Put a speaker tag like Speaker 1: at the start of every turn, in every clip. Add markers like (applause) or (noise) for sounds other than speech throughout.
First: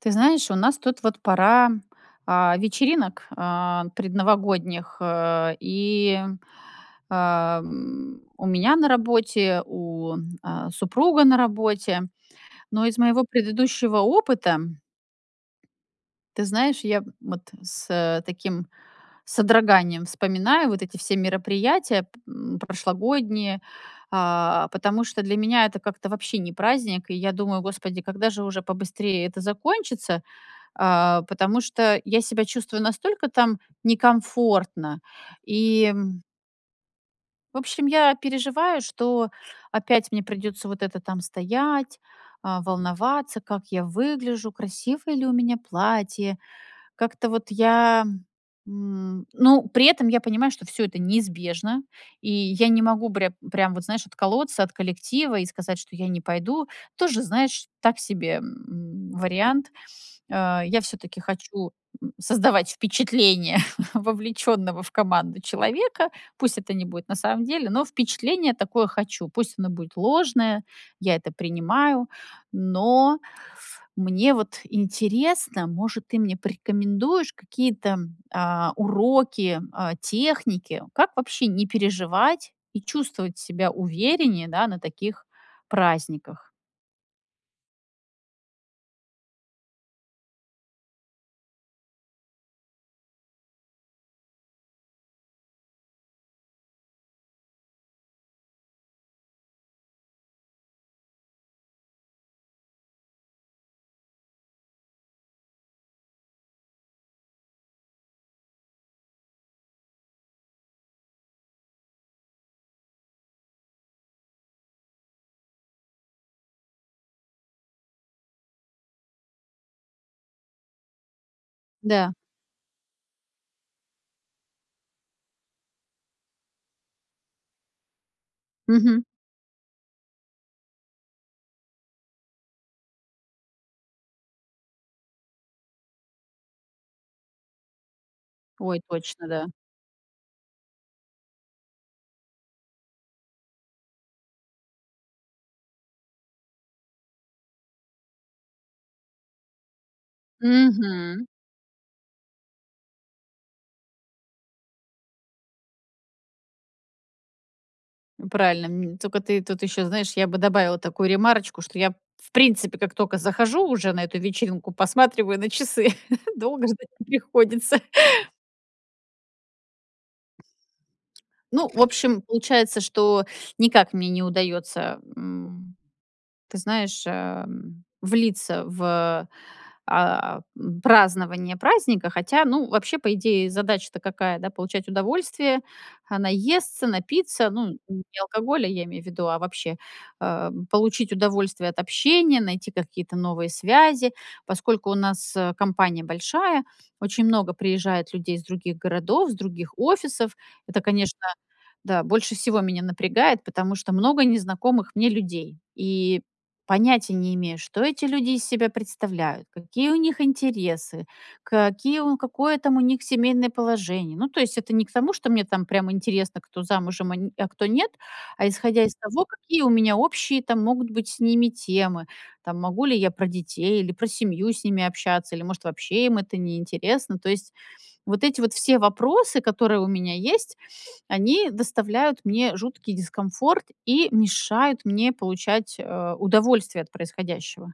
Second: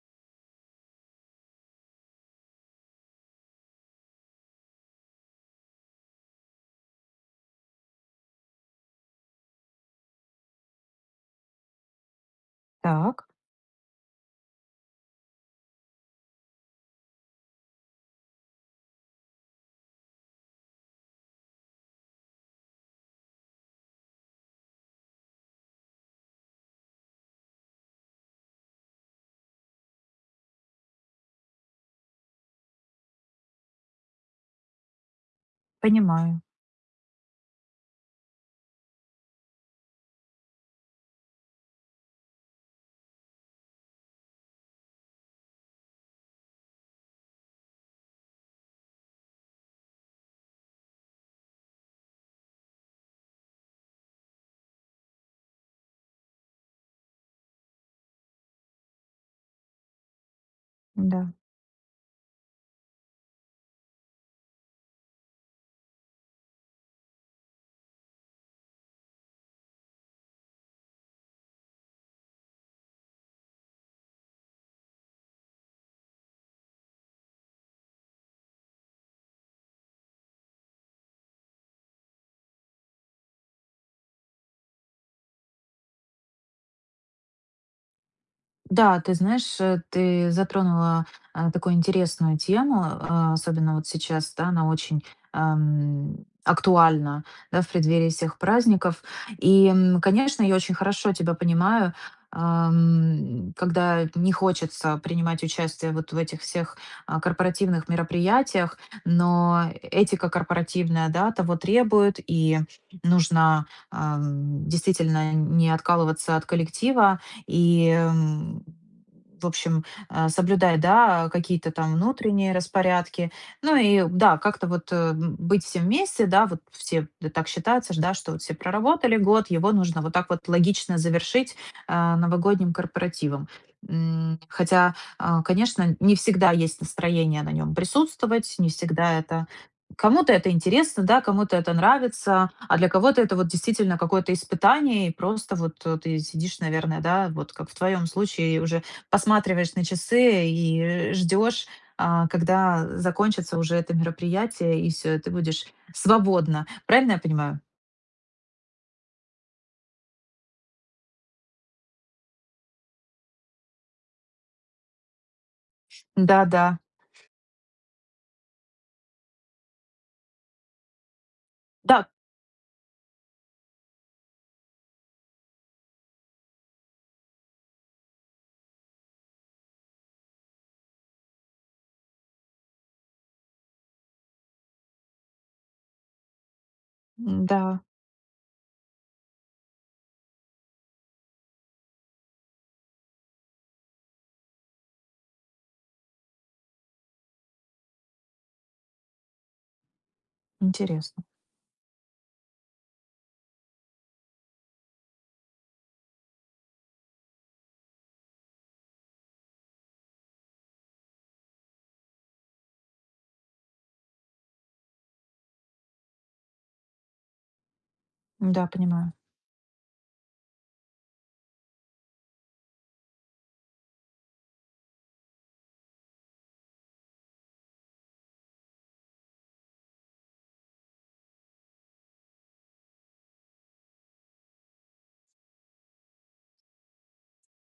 Speaker 1: Ты знаешь, у нас тут вот пора, а, вечеринок, а, предновогодних, а, и, а, м, у меня на работе, у, а, супруга на работе. Но из моего
Speaker 2: Так.
Speaker 1: предыдущего опыта ты знаешь, я вот с таким содроганием вспоминаю вот эти все мероприятия п прошлогодние, а, потому что для меня это как-то вообще не праздник. И я думаю: "Господи, когда же уже побыстрее это закончится?". А, потому что я себя чувствую настолько там некомфортно и
Speaker 2: Понимаю.
Speaker 1: в общем, я переживаю, что опять мне придётся вот это там стоять, а, волноваться, как я выгляжу, красивое ли у меня платье. Как-то вот я, м, ну, при этом я понимаю, что всё это неизбежно, и я не могу прям прям вот, знаешь, отколоться от коллектива и сказать, что я не пойду. Тоже, знаешь, так себе, м, вариант, э, я всё-таки
Speaker 2: Да.
Speaker 1: хочу создавать впечатление (chuckles) вовлечённого в команду человека, пусть это не будет на самом деле, но впечатление такое хочу, пусть оно будет ложное, я это принимаю. Но мне вот интересно, может, ты мне порекомендуешь какие-то, а, уроки, а, техники, как вообще не переживать и чувствовать себя увереннее, да, на таких праздниках?
Speaker 2: Да, ты знаешь, ты затронула, а, такую интересную тему, а, особенно вот сейчас, да, она очень, ам, актуальна, да, в преддверии всех праздников. И, конечно, я очень хорошо тебя понимаю, ам, когда не хочется принимать участие вот в этих всех, а, корпоративных мероприятиях, но этика корпоративная, да, того требует, и нужно, а, действительно, не откалываться от коллектива, и, в общем, а, соблюдать, да, какие-то там
Speaker 1: Да.
Speaker 2: внутренние распорядки. Ну, и, да, как-то вот быть всем вместе, да, вот все, так считается ж, да, что все
Speaker 1: Мгм.
Speaker 2: проработали год, его нужно вот так вот логично завершить, э, новогодним корпоративом. М, хотя, э, конечно, не всегда есть настроение на нём присутствовать, не
Speaker 1: Ой,
Speaker 2: всегда
Speaker 1: точно,
Speaker 2: это,
Speaker 1: да.
Speaker 2: кому-то это интересно, да, кому-то это нравится, а для кого-то это вот действительно какое-то испытание. И просто вот ты сидишь, наверное, да, вот как в твоём случае, и уже посматриваешь на часы и
Speaker 1: Мгм.
Speaker 2: ждёшь, а, когда закончится уже это мероприятие, и всё, и ты будешь свободна. Правильно я понимаю?
Speaker 1: Правильно, мн только ты тут ещё, знаешь, я бы добавила такую ремарочку, что я, в принципе, как токо захожу уже на эту вечеринку, посматриваю на часы. (laughs)
Speaker 2: Да,
Speaker 1: Долго
Speaker 2: да.
Speaker 1: ждать не приходится. Ну, в
Speaker 2: Да.
Speaker 1: общем, получается, что никак мне не удаётся, м, ты знаешь, э, влиться в, э, празднование праздника. Хотя, ну, вообще, по идее, задача-то какая, да? Получать удовольствие, а, наесться,
Speaker 2: М,
Speaker 1: напиться, ну,
Speaker 2: да.
Speaker 1: не алкоголя, я имею в виду, а вообще, а, получить удовольствие от общения, найти какие-то новые связи. Поскольку у нас компания большая, очень много приезжает людей из других городов, с других офисов. Это, конечно,
Speaker 2: Интересно.
Speaker 1: да, больше всего меня напрягает, потому что много незнакомых мне людей. И понятия не имея, что эти люди из себя представляют, какие у них интересы, какие какое там у них семейное положение. Ну, то есть это не к тому, что мне там прямо интересно, кто замужем, а н а кто нет, а
Speaker 2: Да,
Speaker 1: исходя из
Speaker 2: понимаю.
Speaker 1: того, какие у меня общие там могут быть с ними темы, там, могу ли я про детей или про семью с ними общаться, или, может, вообще им это неинтересно. То есть вот эти вот все вопросы, которые у меня есть, они доставляют мне жуткий дискомфорт и мешают мне получать, э, удовольствие от происходящего.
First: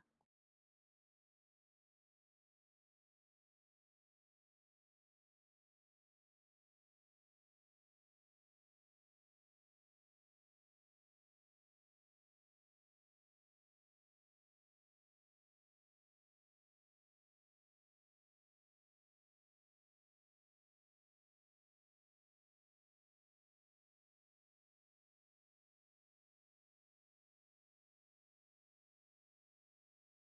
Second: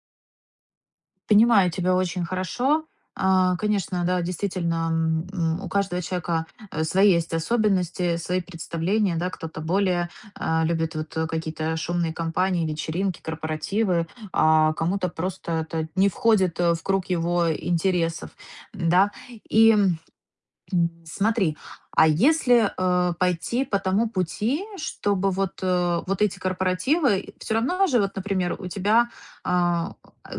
Speaker 2: Понимаю тебя очень хорошо. А, конечно, да, действительно, м, у каждого человека свои есть особенности, свои представления. Да, кто-то более, э, любит, вот, какие-то шумные компании, вечеринки, корпоративы, а, кому-то просто это не входит, э, в круг его интересов, да. И смотри, а если, э, пойти по тому пути, чтобы вот, э, вот эти корпоративы всё равно же, вот, например, у тебя, а,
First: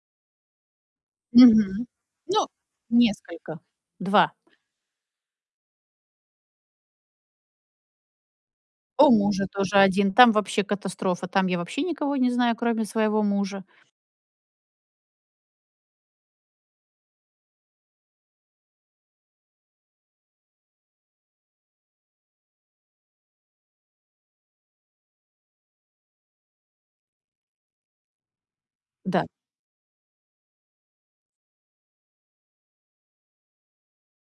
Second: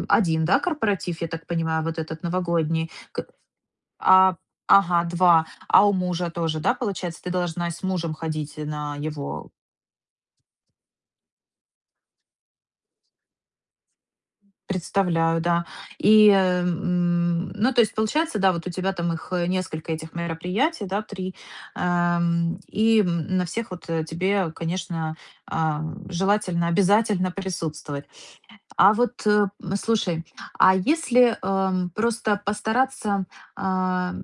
Speaker 2: 1, да, корпоратив, я так понимаю,
Speaker 1: Мгм,
Speaker 2: вот этот
Speaker 1: ну,
Speaker 2: новогодний, к
Speaker 1: несколько, 2.
Speaker 2: А, ага, 2, а у мужа тоже, да, получается, ты должна и с мужем ходить на
Speaker 1: У мужа
Speaker 2: его.
Speaker 1: тоже 1. Там вообще катастрофа, там я вообще никого не знаю, кроме своего мужа.
Speaker 2: Представляю, да. И, м, ну, то есть получается, да, вот, у тебя там их несколько этих мероприятий, да, 3, а, и на всех вот тебе, конечно, э, желательно, обязательно присутствовать. А вот
Speaker 1: Да.
Speaker 2: слушай, а если, а, просто постараться, а,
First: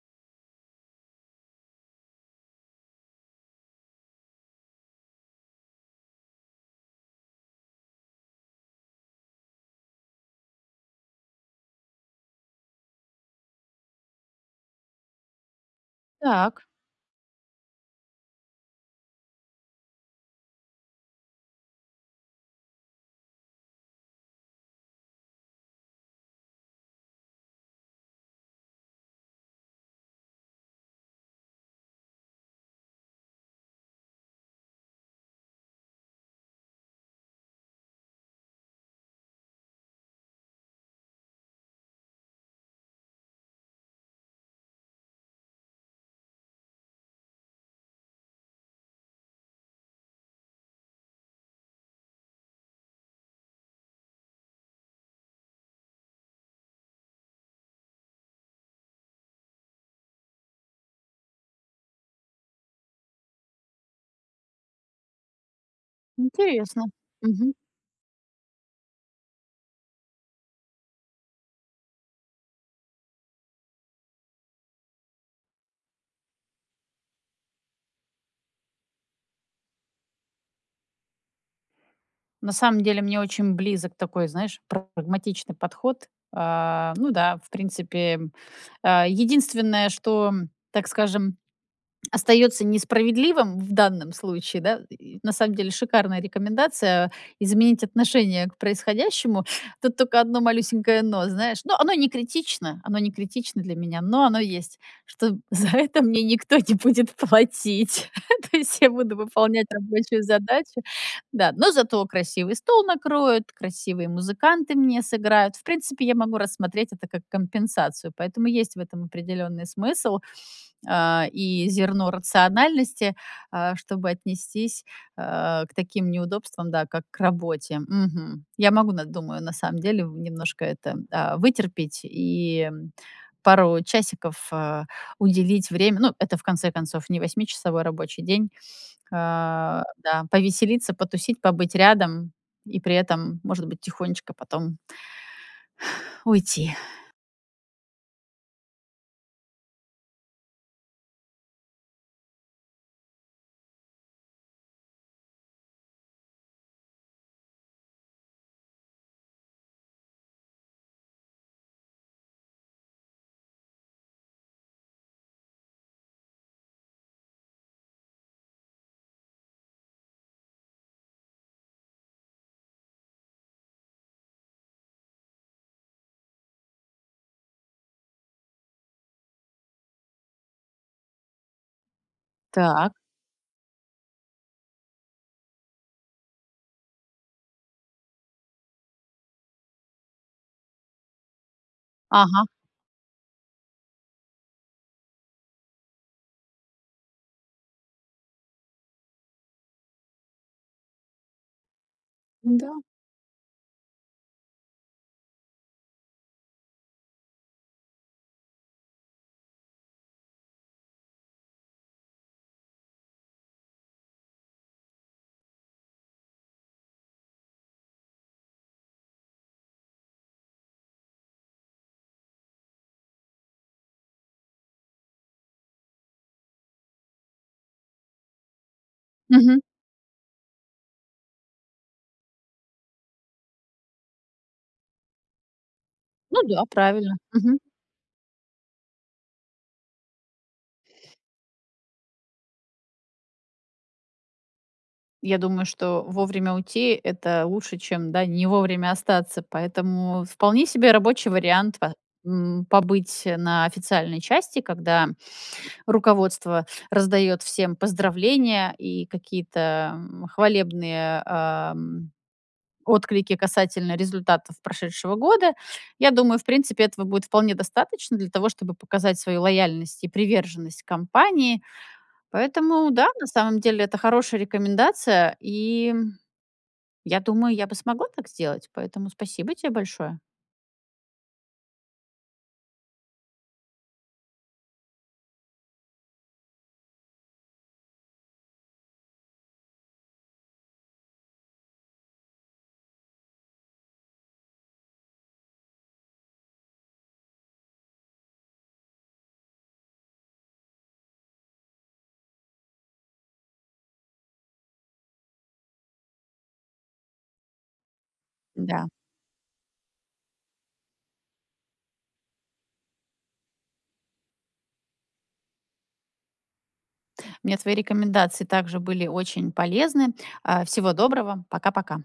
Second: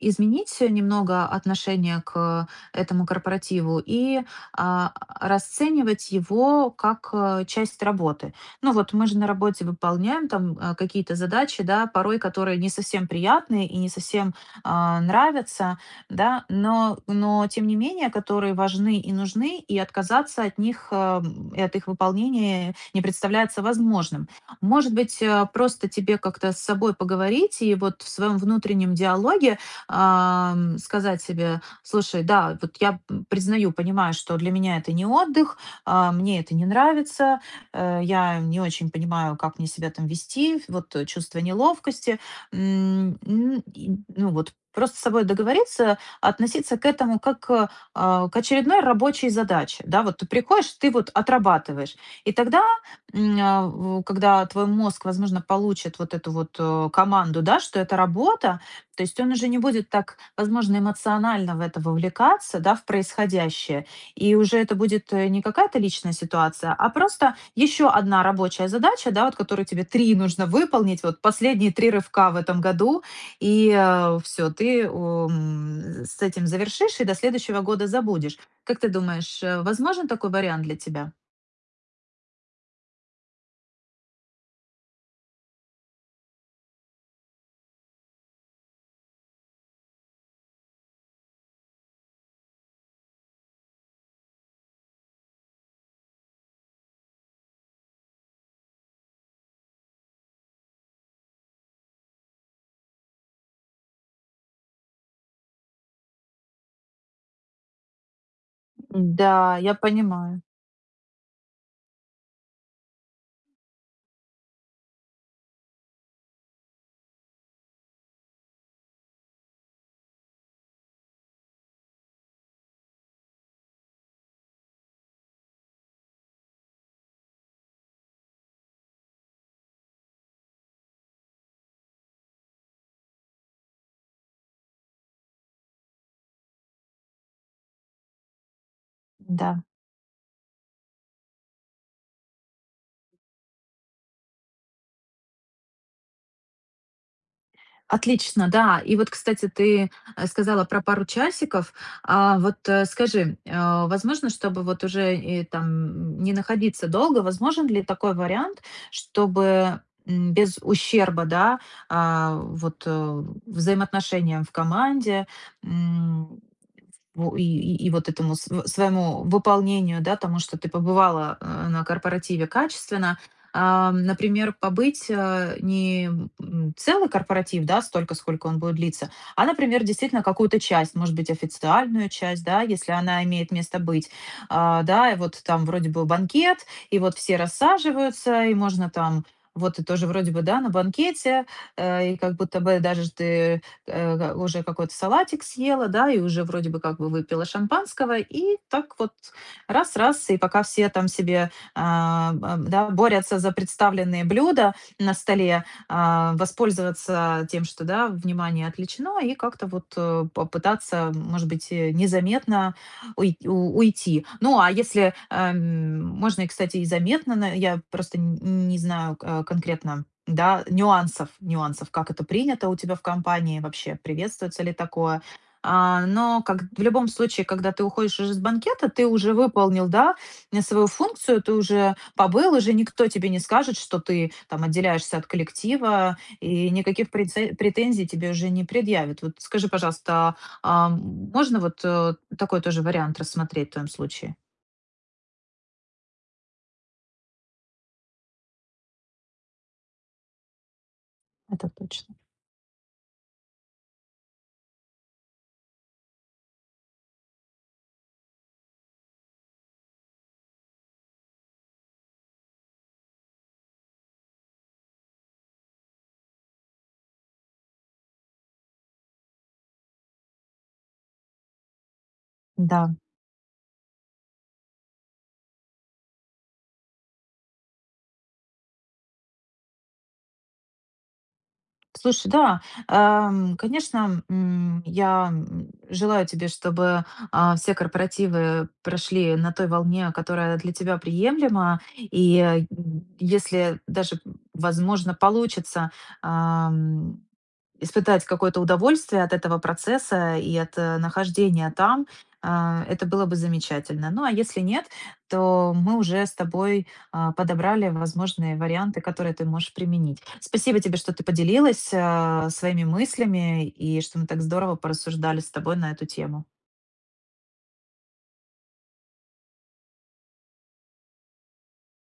Speaker 2: изменить немного отношение к этому корпоративу и, а, расценивать его как, а, часть работы? Ну, вот, мы же на работе выполняем, э, там какие-то задачи, да, порой которые не совсем приятные и не совсем, а, нравятся. Да,
Speaker 1: Так.
Speaker 2: но но тем не менее, которые важны и нужны, и отказаться от них, э, и от их выполнения не представляется возможным. Может быть, э, просто тебе как-то с собой поговорить и вот в своём внутреннем диалоге, э, сказать себе: "Слушай, да, вот я признаю, понимаю, что для меня это не отдых, а, мне это не нравится, а, я не очень понимаю, как мне себя там вести, вот чувство неловкости". Н н ну, вот просто с собой договориться, относиться к этому, как к, а, очередной рабочей задаче. Да, вот ты приходишь, ты вот отрабатываешь, и тогда, м, а, когда твой мозг, возможно, получит вот эту вот, э, команду, да, что это работа, то есть он уже не будет так, возможно, эмоционально в это вовлекаться, да в происходящее, и уже это будет не какая-то личная ситуация,
Speaker 1: Интересно,
Speaker 2: а просто
Speaker 1: мгм.
Speaker 2: ещё одна рабочая задача, да, вот которую тебе 3 нужно выполнить, вот последние 3 рывка в этом году, и, э, всё, ты, м, с этим завершишь и до следующего года забудешь. Как ты думаешь, возможен такой вариант для тебя?
Speaker 1: На самом деле мне очень близок такой, знаешь, прагматичный подход. Э, ну да, в принципе, э, единственное, что, так скажем, остаётся несправедливым в данном случае, да, и на самом деле шикарная рекомендация изменить отношение к происходящему. Тут только одно малюсенькое но, знаешь, но оно и не критично, оно не критично для меня, но оно есть, что за это мне никто не будет платить. То есть я буду
Speaker 2: Да,
Speaker 1: выполнять
Speaker 2: я
Speaker 1: рабочую
Speaker 2: понимаю.
Speaker 1: задачу. Да, но зато красивый стол накроют, красивые музыканты мне сыграют. В принципе, я могу рассмотреть это как компенсацию, поэтому есть в этом определенный смысл, э, и зерно рациональности, э, чтобы отнестись, э, к таким неудобствам, да, как к работе, мгм. Я могу на думаю, на самом деле, немножко это, э, вытерпеть и пару часиков, э, уделить время, ну, это, в конце концов, не восьмичасовой рабочий день, э,
Speaker 2: Да.
Speaker 1: да, повеселиться, потусить, побыть рядом и при этом, может быть, тихонечко потом (sighs) уйти.
Speaker 2: Отлично, да. И вот, кстати, ты сказала про пару часиков. А, вот скажи, э, возможно, чтобы, вот, уже там, не находиться долго, возможен ли такой вариант, чтобы, м, без ущерба, да, э, вот, э, взаимоотношениям в команде, м, во и и и и вот этому св своему выполнению, да, тому, что ты побывала, э, на корпоративе качественно. Э, например, побыть, а, не целый корпоратив, да, столько, сколько он будет длиться, а, например, действительно какую-то часть, может быть, официальную часть, да, если
Speaker 1: Так.
Speaker 2: она имеет место быть. Да и вот вот там вроде бы банкет, и вот все рассаживаются, и можно там вот тоже вроде бы да, на банкете, и, э, как
Speaker 1: Ага.
Speaker 2: будто бы даже ты, э, уже какой-то салатик съела, да, и уже вроде бы как бы выпила шампанского, и так вот раз-раз, и пока все там себе, а,
Speaker 1: Да.
Speaker 2: да, борются за представленные блюда на столе, а, воспользоваться тем, что, да, внимание отвлечено, и как-то вот попытаться, может быть, и незаметно уй уйти. Ну, а, если можно, э, м, можно и, кстати, и заметно, на я просто, н не знаю, а, конкретно, да, нюансов. Нюансов, как это принято у тебя в компании, вообще приветствуется ли такое. Э, но, как в любом случае, когда ты уходишь из банкета, ты уже
Speaker 1: Мгм.
Speaker 2: выполнил, да, свою функцию, ты уже побыл, уже никто тебе не скажет, что ты, там, отделяешься от коллектива
Speaker 1: Ну да,
Speaker 2: и никаких
Speaker 1: правильно,
Speaker 2: преце
Speaker 1: мгм.
Speaker 2: претензий тебе уже не предъявит. Вот скажи, пожалуйста, а, можно, вот, такой тоже вариант рассмотреть в твоём случае?
Speaker 1: Я думаю, что вовремя уйти- это лучше, чем, да, не вовремя остаться. Поэтому вполне себе рабочий
Speaker 2: Это
Speaker 1: вариант по
Speaker 2: точно.
Speaker 1: м, побыть, э, на официальной части, когда руководство раздаёт всем поздравления и какие-то, м, хвалебные, эм, отклики касательно результатов прошедшего года. Я думаю, в принципе, этого будет вполне достаточно для того, чтобы показать свою лояльность и приверженность компании. Поэтому,
Speaker 2: Да.
Speaker 1: да, на самом деле это хорошая рекомендация, и, м, я думаю, я бы смогла так сделать. Поэтому спасибо те большое.
Speaker 2: Слушай, да, эм, конечно, м, я, м, желаю тебе, чтобы, э, все корпоративы прошли на той волне, которая для тебя приемлема. И, э, если даже, возможно, получится, ам, испытать какое-то удовольствие от этого процесса и от, э, нахождения там, э, это было бы замечательно. Ну, а если нет, то мы уже с тобой, э, подобрали возможные
Speaker 1: Да.
Speaker 2: варианты, которые ты можешь применить. Спасибо тебе, что ты поделилась, э, своими мыслями и что мы так здорово порассуждали с тобой на эту тему.
Speaker 1: Мне твои рекомендации также были очень полезны. А, всего доброго, пока-пока!